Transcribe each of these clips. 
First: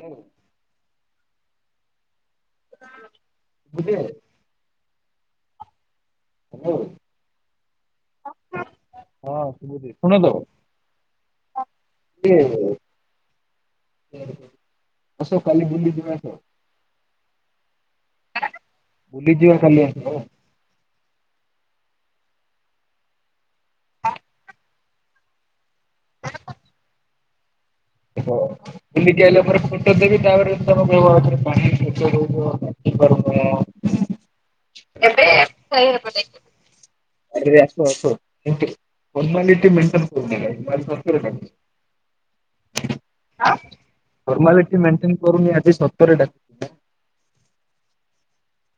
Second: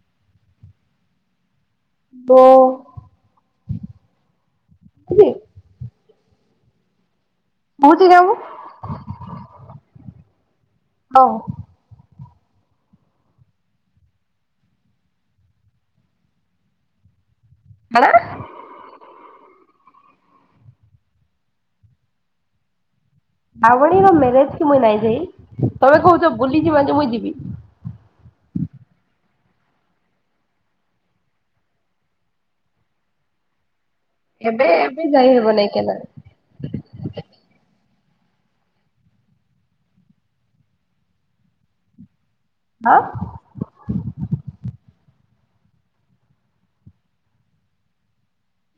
Hello ଓ ବୁଲିବେ? [unintelligible] Hello ହଁ ସୁବୁଚି ଶୁଣନ୍ତୁ। ଅହ ହ [inaudible] ଆସ, କାଲି ବୁଲିଯିବା ଆସ। କଣ? ବୁଲିଯିବା କାଲି ଆସେ ହେଲା। ଭଭଣୀର ମ୍ୟାରେଜ କି ମୁଇଁ ନାଇଁ ଯାଇ ତମେ କହୁଛ ବୁଲି ଯିମା ଯେ ମୁଇଁ ଯିବି। ହ ବୁଲିକି ଆଇଲାପରେ ଫଟୋଦେବି। ତାପରେ ତମେ କହିବ ପାଣି [inaudible] ବୁଝିପାରୁନ, ଏବେ ଏବେ ଯାଇ ହେବ ନାଇଁ କେନା କହିହେବନାହିଁ। ଆଜ୍ଞା। ଫର୍ମାଲିଟି ମେଣ୍ଟେନ କରୁନାହିଁ। ହଁ ଫର୍ମାଲିଟି ମେଣ୍ଟେନ୍। କରୁନି, ଆଜି ସତରେ ଡାକ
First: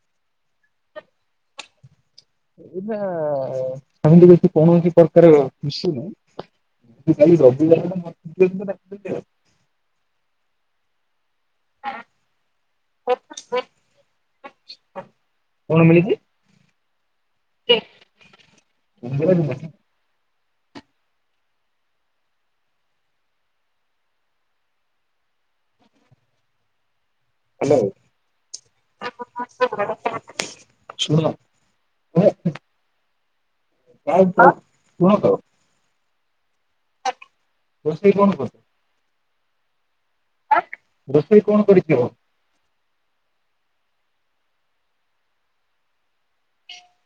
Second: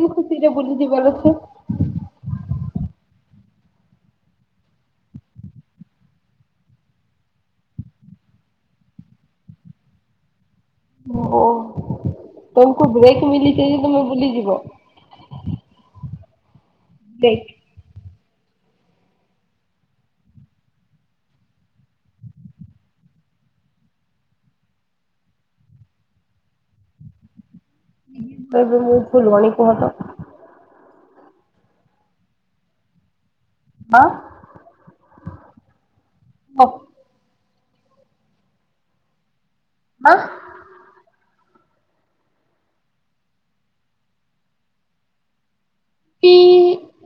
କେନ୍ ଖୁସିରେ ବୁଲିଯିବାର ଅଛି। ଏଇଟା ସେମିତି କିଛି କୌଣସି ପ୍ରକାରେ ଖୁସି ନାହିଁ। କାଲି ରବିବାରଟା ମୋତେ କିଏ ବିତ ଡାକିଲା। ଓ ତମକୁ ବ୍ବ୍ରେକ୍ ମିଲିଯାଇଛି, ତମେ ବୁଲିଯିବ। କଣ ମିଳିଛି ଦେଖ ମନ୍ଦିର ଯିବା। ହାଲୋ ଏବେ ମୁଁ ଫୁଲବାଣୀ କୁହ ତ [inaudible] ଶୁଣ, [inaudible] ହଁ ଶୁଣ ତ। ହ। ରୋଷେଇ କଣ କରିଛୁ। ହଁ। ସେ କଣ କରିଥିବ? କି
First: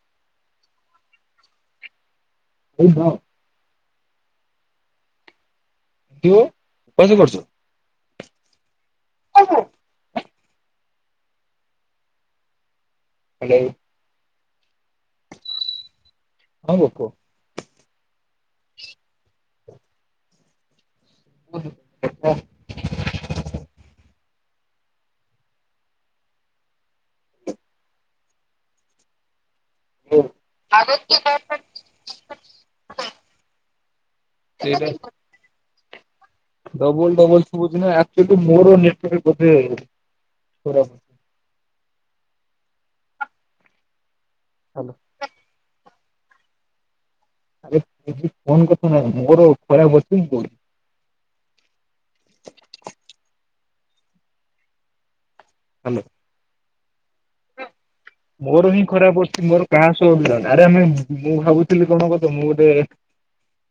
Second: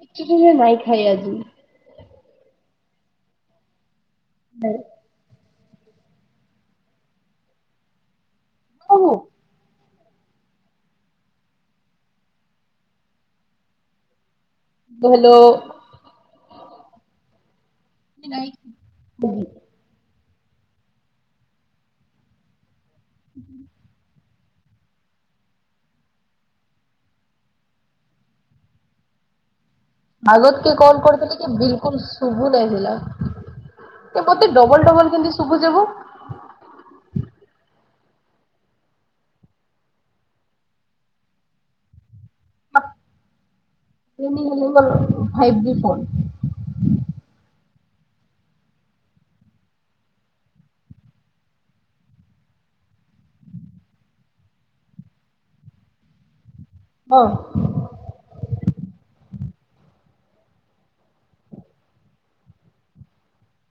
କିଛି ନାହିଁ ଖାଏ ଆଜି। ଆ ହଁ। [inaudible] ହ। [inaudible] ହୁଁ କଣ ସେ କରୁଛି। ହଉ ହଁ ହଁ। ହ୍ୟାଲୋ। ହାଲୋ। ହ ବୋଉ କୁହ। ଇଲାଇ। ବ। ହ। [inaudible] ଆଗ କିଏ କଲ କରିଥିଲେଜେ ବିଲକୁଲ ଶୁବୁନାଇଥିଲା। ଏ ମୋତେ ସେଇଟା ଡବଲ ଡବଲ କେନ୍ତେ ଶୁଭୁଛେ ବୋ। ଡବଲ ଡବଲ ଶୁଭୂଚିନା, ଆକଚୁଆଲି ମୋର ନେଟୱର୍କ୍ ବୋଧେ। ପୁରବ। ମିନି ନୁହେଁ ହାଲୋ ମୋର ଫାଇପଜି ଫୋନ। ଆରେ ଏଠି ଫୋନ କଥା ନାଇଁ ମୋର ଖରାପ ଅଛି ଫୋନ। ହ୍ୟାଲୋ। ହଁ। ମୋର ହିଁ ଖରାପ ପଡିଚି ମୋର କାହାସହ ହଉନଥିଲା। ଆରେ ଆମେ ମୁଁ ଭାବୁଥିଲି କଣ କହୁଚ ମୁଁ ଗୋଟେ ହ [inaudible]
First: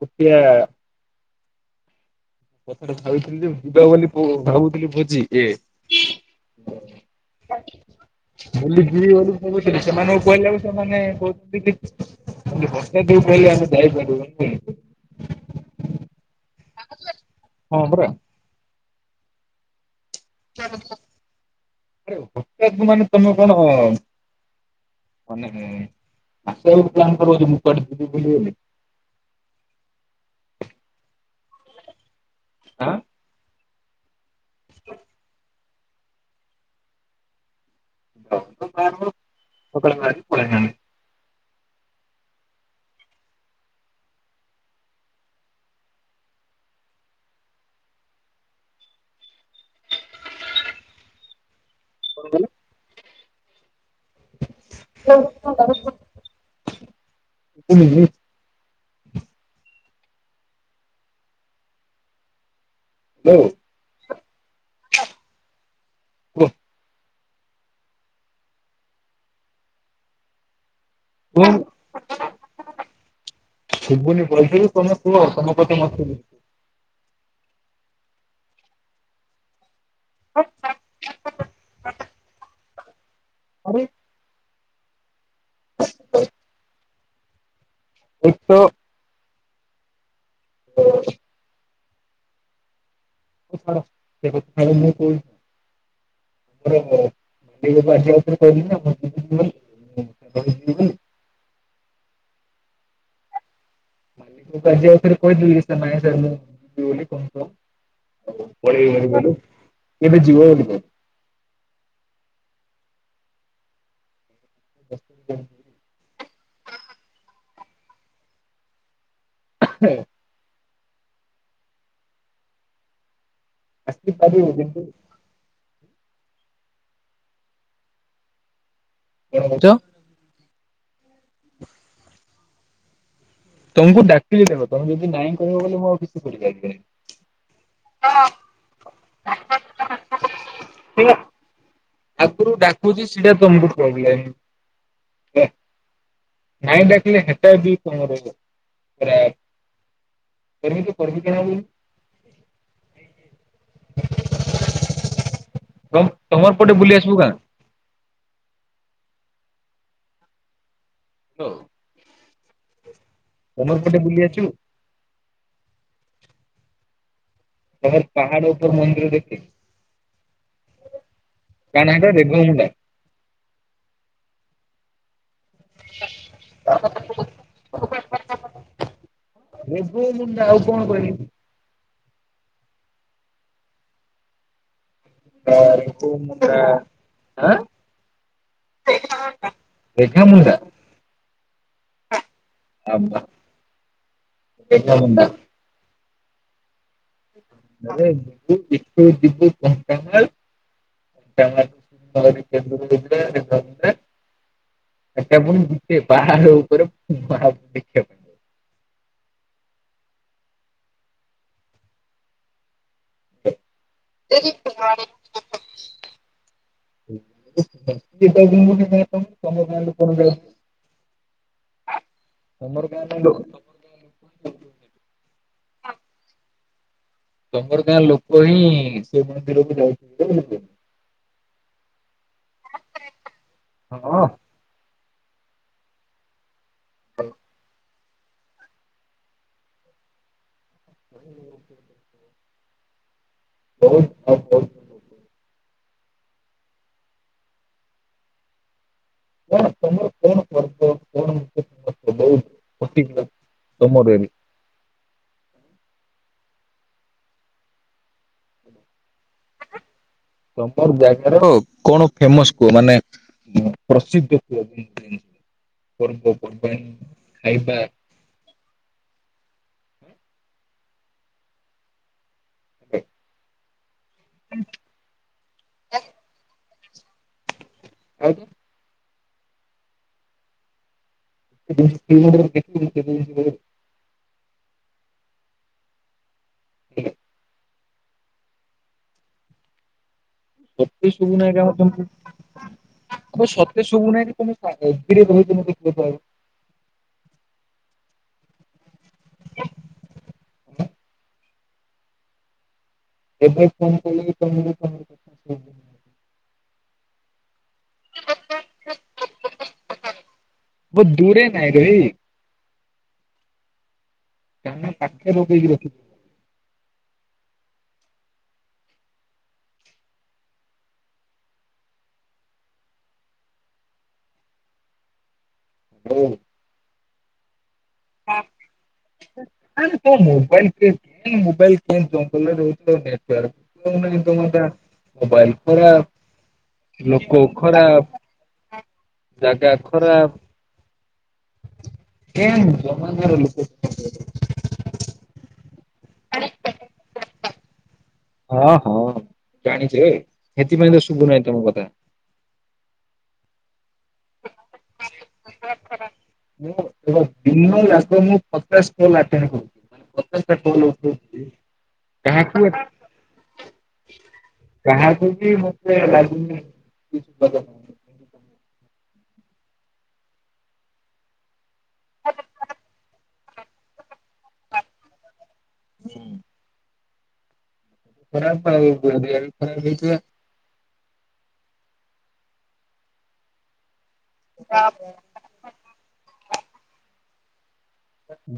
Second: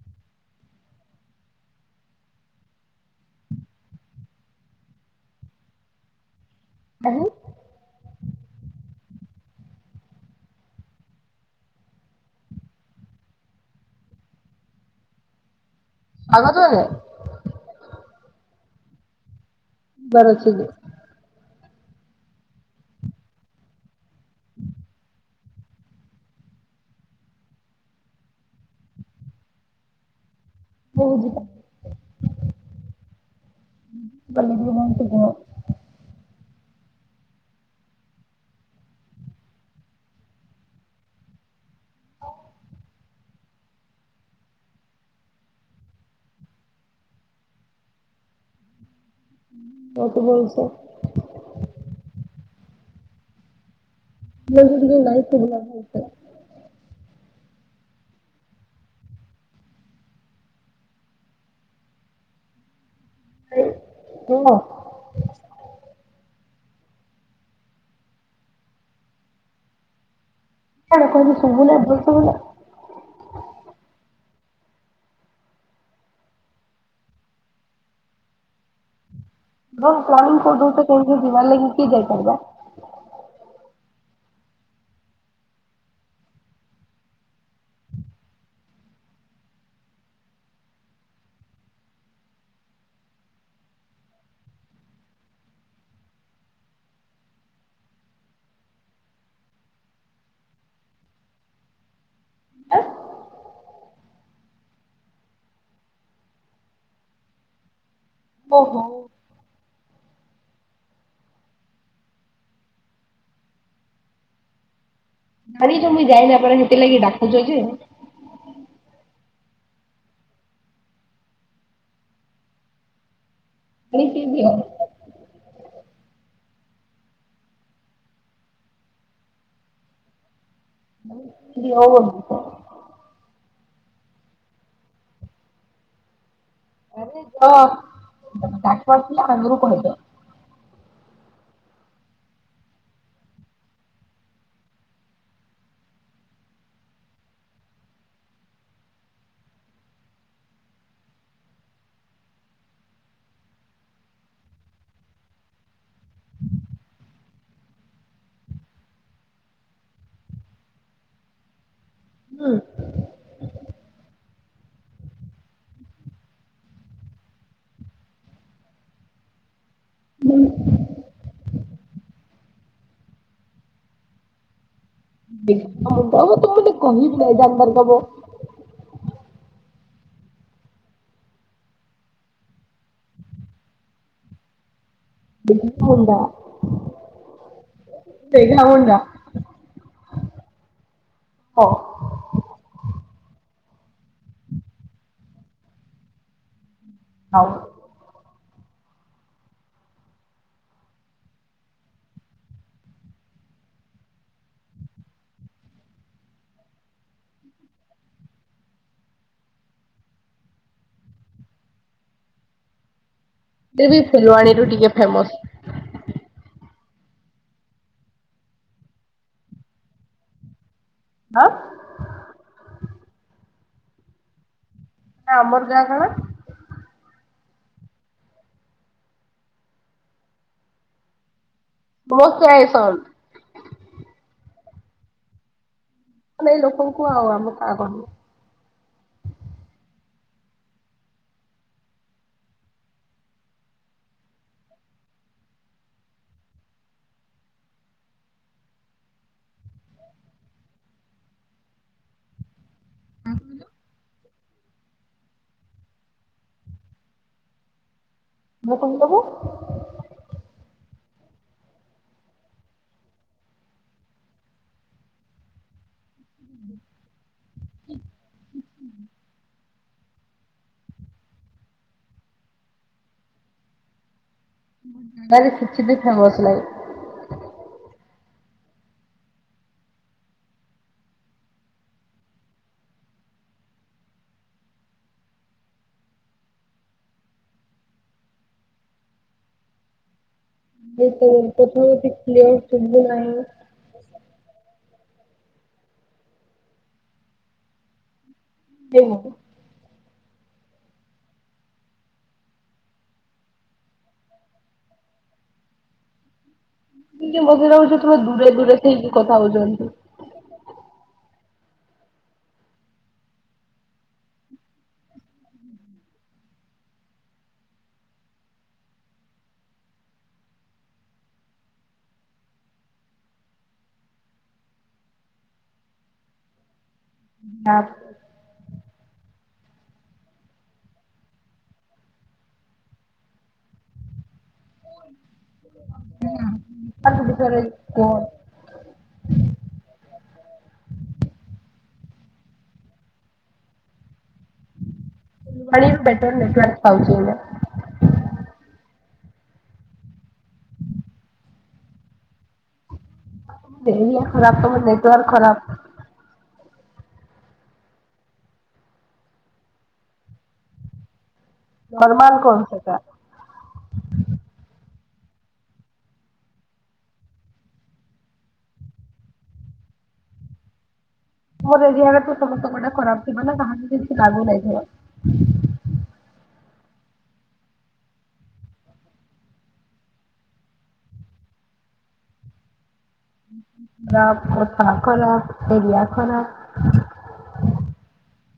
କତ୍ୟ [unintelligible] କଥାଟା ଭାବିଥିଲି ଯେ -ଯିବା ବୋଲି ଭାବୁଥିଲି ଭୋଜି ଏ ବହୁ [unintelligible] ବୁ ଯ ବୋଲିୁଥିଲି [unintelligible] ସେମାନଙ୍କୁ କୁହିଲାକୁ ସେମାନେ କହୁଛନ୍ତି କି ବ ଦଉ ପହିଲ ଆମେ ଯାଇ ପଡୁ [unintelligible] [inaudible] ଆଗତ ମାନେ ହଁ ପରା। ବରସିକ [unintelligible] ଆରେ ହଟ ମାନେ ତମେ କଣ [unintelligible] ମାନେ ଆସ ପ୍ କର ମୁଁ କିବୁ [unintelligible] ହଉଦ [unintelligible] ଆଁ ପଲପୂ ଶ କଣ [unintelligible] ପଳ ପଳଣି [unintelligible] ଓଉ [unintelligible] କତ ବୋଲଛ [unintelligible] ହଲ [unintelligible] ମ ଗାୟପ ଗତ [unintelligible] [unintelligible] ହ [unintelligible] ଓୁହ [unintelligible] କଣ କହିଲ କୁହ ଶବୁଲେ ଏବ [unintelligible] ବ ତମେ ସମପତି ମ [unintelligible] ହ ପଣି କୋଉ ଦଉ ସେ କ ଯିବ ଲାଗି କିଏ ଯାଇପାରିବା [unintelligible] ଆରେ ଏ ତ ସେଖଥାଲେ ମୁଁ କ [unintelligible] ମର ମଡି ଆସିବା କହିଲି ନା [unintelligible] ହୁଁ ସେ ଯିବ [unintelligible] ମଷରେ କହି ନାଇଁ ସ ମୁଁ ବୋଲି କ କ ଓହୋ। [unintelligible] ଏବେ ଜିିବ [unintelligible] ଗାାର ତ ମୁଁ ଯାଇନ ପ ସେ ଲଗି ଡାକୁଚଛ ଯେ [unintelligible] ହଁ ଆସିଛି ଜାଣିଛି ଖଦ ଦିଅ କିନ୍ତୁ [unintelligible] ଯଉ [unintelligible] ହଉ [unintelligible] ତମକୁ ଡାକିଲି ଦେବ, ତମେ ଯଦି ନାଇଁ କହିବ, ମୁଁ ଆଉ କିଛି କରିପାରିବିନି। ଆରେ ତ ଦାଟ ଆନ୍ଦୁରୁପ ହେ ତ [unintelligible] [unintelligible] ଆଗରୁ ଡାକୁଛି, ସେଟା ତମକୁ ପ୍ରୋବ୍ଲେମ ହେଲା ନାଇଁ ଡାକିଲେ, ହେଟା ବି ତମରରା [unintelligible] ପରମିକ ପରମିକ ନା [unintelligible] ତ ତମର [unintelligible] ପଟେ ବୁଲି ଆସିବୁ କା [unintelligible] ହଉ [unintelligible] ହଁ [unintelligible] ତମର ପଟେ ବୁଲି ଅଛୁ ତମ ପାହାଡ ଉପରେ ମନ୍ଦିର ଦେଖେ। କଣାଟରେ ଗମଣ୍ଡା [unintelligible] ମୁବୁ ତୁ ମାନେ କହିହିବ ନାାଇ ଜାଣିବାର କବ [unintelligible] ଏବେ ମୁଁ ଆଉ କଣ କରିବି। [unintelligible] ବେଘା ମୁଣ୍ଡା। ଆ, ବେଘା ମୁଣ୍ଡା। ରେଖା ମୁଣ୍ଡା ହଁ। ଆବ ରେଖା ମୁଣ୍ଡା। ଆଉ [unintelligible] [unintelligible] ଏଟା ପୁଣି ଦିଶେ ବାହାର ଉପରେ ବାହାର ଦେଖିବାପାଇଁ [inaudible] ଏ ସେ ବି [unintelligible] [unintelligible] ଦି ଫୁଲବାଣୀରୁ ଟିକେ ଚାରି ଫେମସ। ଦିନ [unintelligible] ନା। ମୋର କାଇଁ [unintelligible] ନା ଆମର ଗାଁ କଣ? ତୋମର ଗାଁ ଲୋକ ହିଁ ସେ ମନ୍ଦିରକୁ ଯାଇଥିଲେ ସେଦିନ। ହଁ। [unintelligible] ଆମେ ଏଇ ଲୋକଙ୍କୁ ଆଉ ଆମ କାଁ କହିବୁ। [inaudible] ବହୁତ [inaudible] ନା ତୋମର କଣ କରବ [inaudible] ପଶିଯିବ ତୋମର ବି। [unintelligible] ତୋମର ଜାଗାର କଣ ଫେମସ୍ କୁଅ? ମାନେ ମ-ପ୍ରସିଦ୍ଧ କୁହ ପର୍ବପର୍ବାଣୀ। ଖାଇବା ହୋ ନାଇରେ କିଛି ବି ଫେମସ୍ ନାଇଁ। ଆଜ୍ଞା। [unintelligible] [unintelligible] ଯେ ତୋତେ ତୋ ଶୁଭୁନାଇ କାଣ କଥା କେମତି, ଏତେ କ୍ଲିୟର ଶୁଭୁ ନାହିଁ। ହଁ ସତେ ଶୁଭୁ ନାଇ କି ତୋମେ କଣ କଉ ସେ ଯୋଉ କହୁଥିନିକି [unintelligible] [unintelligible] [unintelligible] ମୋତେ ଲାଗୁଚୁ ତୁମେ ଦୂରେ ଦୂରେ ହେଇକି କଥା ହଉଚନ୍ତି। କାଇଁ କହିବି। କାନ୍ହ ପାଖରେ [unintelligible] ରଖିଚି। [unintelligible] ନା [unintelligible] ତ ମୋବାଇଲ୍ କେନ୍ [unintelligible] ପ୍ରବ୍ଲେମ୍ ରହୁଚି ତ ନେଟୱାର୍ [unintelligible] ତୋମ ଟା ମୋବାଇଲ୍ ଖରାପ। ତାଙ୍କ ଲୋକ ବିଷୟରେ କୁହ। ଖରାପ, ଜାଗା ଖରାପ। କେମ [unintelligible] ଲୋକ [unintelligible] [unintelligible] ବେଟର୍ ନେଟୱାର୍କ ପାଉଚି ନା। ହଁ, ହଁ, ଜାଣିଛି ଏ ସେଥିପାଇଁ ତ ଶୁଭୁ ନାହିଁ ତୋମ କଥା। ଏରିଆ ଖରାପ, ତୋମର ନେଟୱାର୍କ ଖରାପ। ମୁଁ ତ ଦିନ ଯାକ ମୁଁ ପଚାଶ କଲ୍ ଆଟେଣ୍ଡ କରୁଚି। ମୁଁ ପଚାଶ ଟା କଲ୍ ଉଠଉଚି। ନର୍ମାଲ କଣ ସେଟା? କାହାକୁ ବି ମତେ ଲାଗୁନି [unintelligible] ମୋ ଏରିଆ ତୁ ହୁଁ। ଖରା ଏ ଖରା [unintelligible]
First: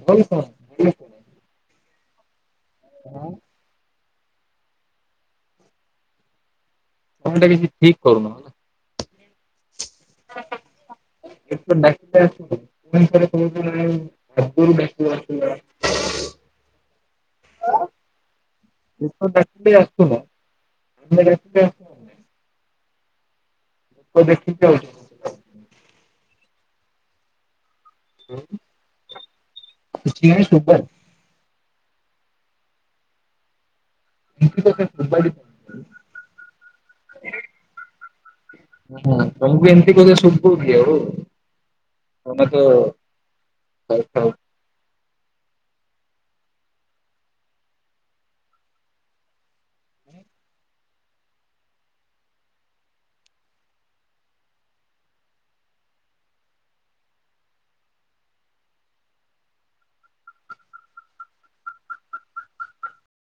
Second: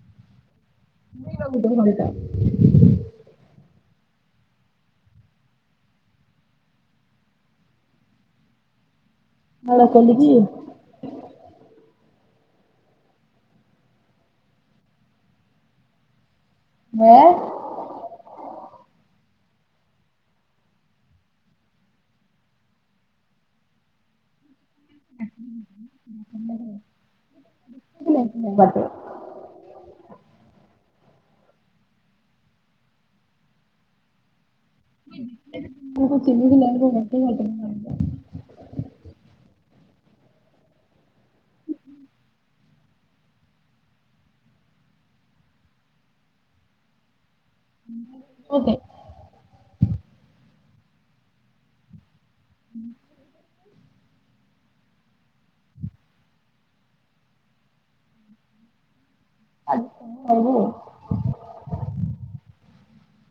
ଭଲ। ଭଲ କଣ? [unintelligible] ହଁ। ତମେ ଟା କିଛି ଠିକ କରୁନ ହେଲା। ଭଳ କୋଲିି କି? [unintelligible] ହଁ। [unintelligible] ଲୋକ ଦେଖିକି ଯାଉଛ। [inaudible] [inaudible] ଏମିତି କଥା ଫୋପାଡି ହୁଁ ମୁଁ କିମି ଦିନ [unintelligible] ହଁ ତମକୁ ବି ଏମତି କଣ ଶୁଭୁଛି କି ଆଉ। ତମେ ତ [unintelligible] ଓକେ। ହୁଁ। ଆ ହଉ।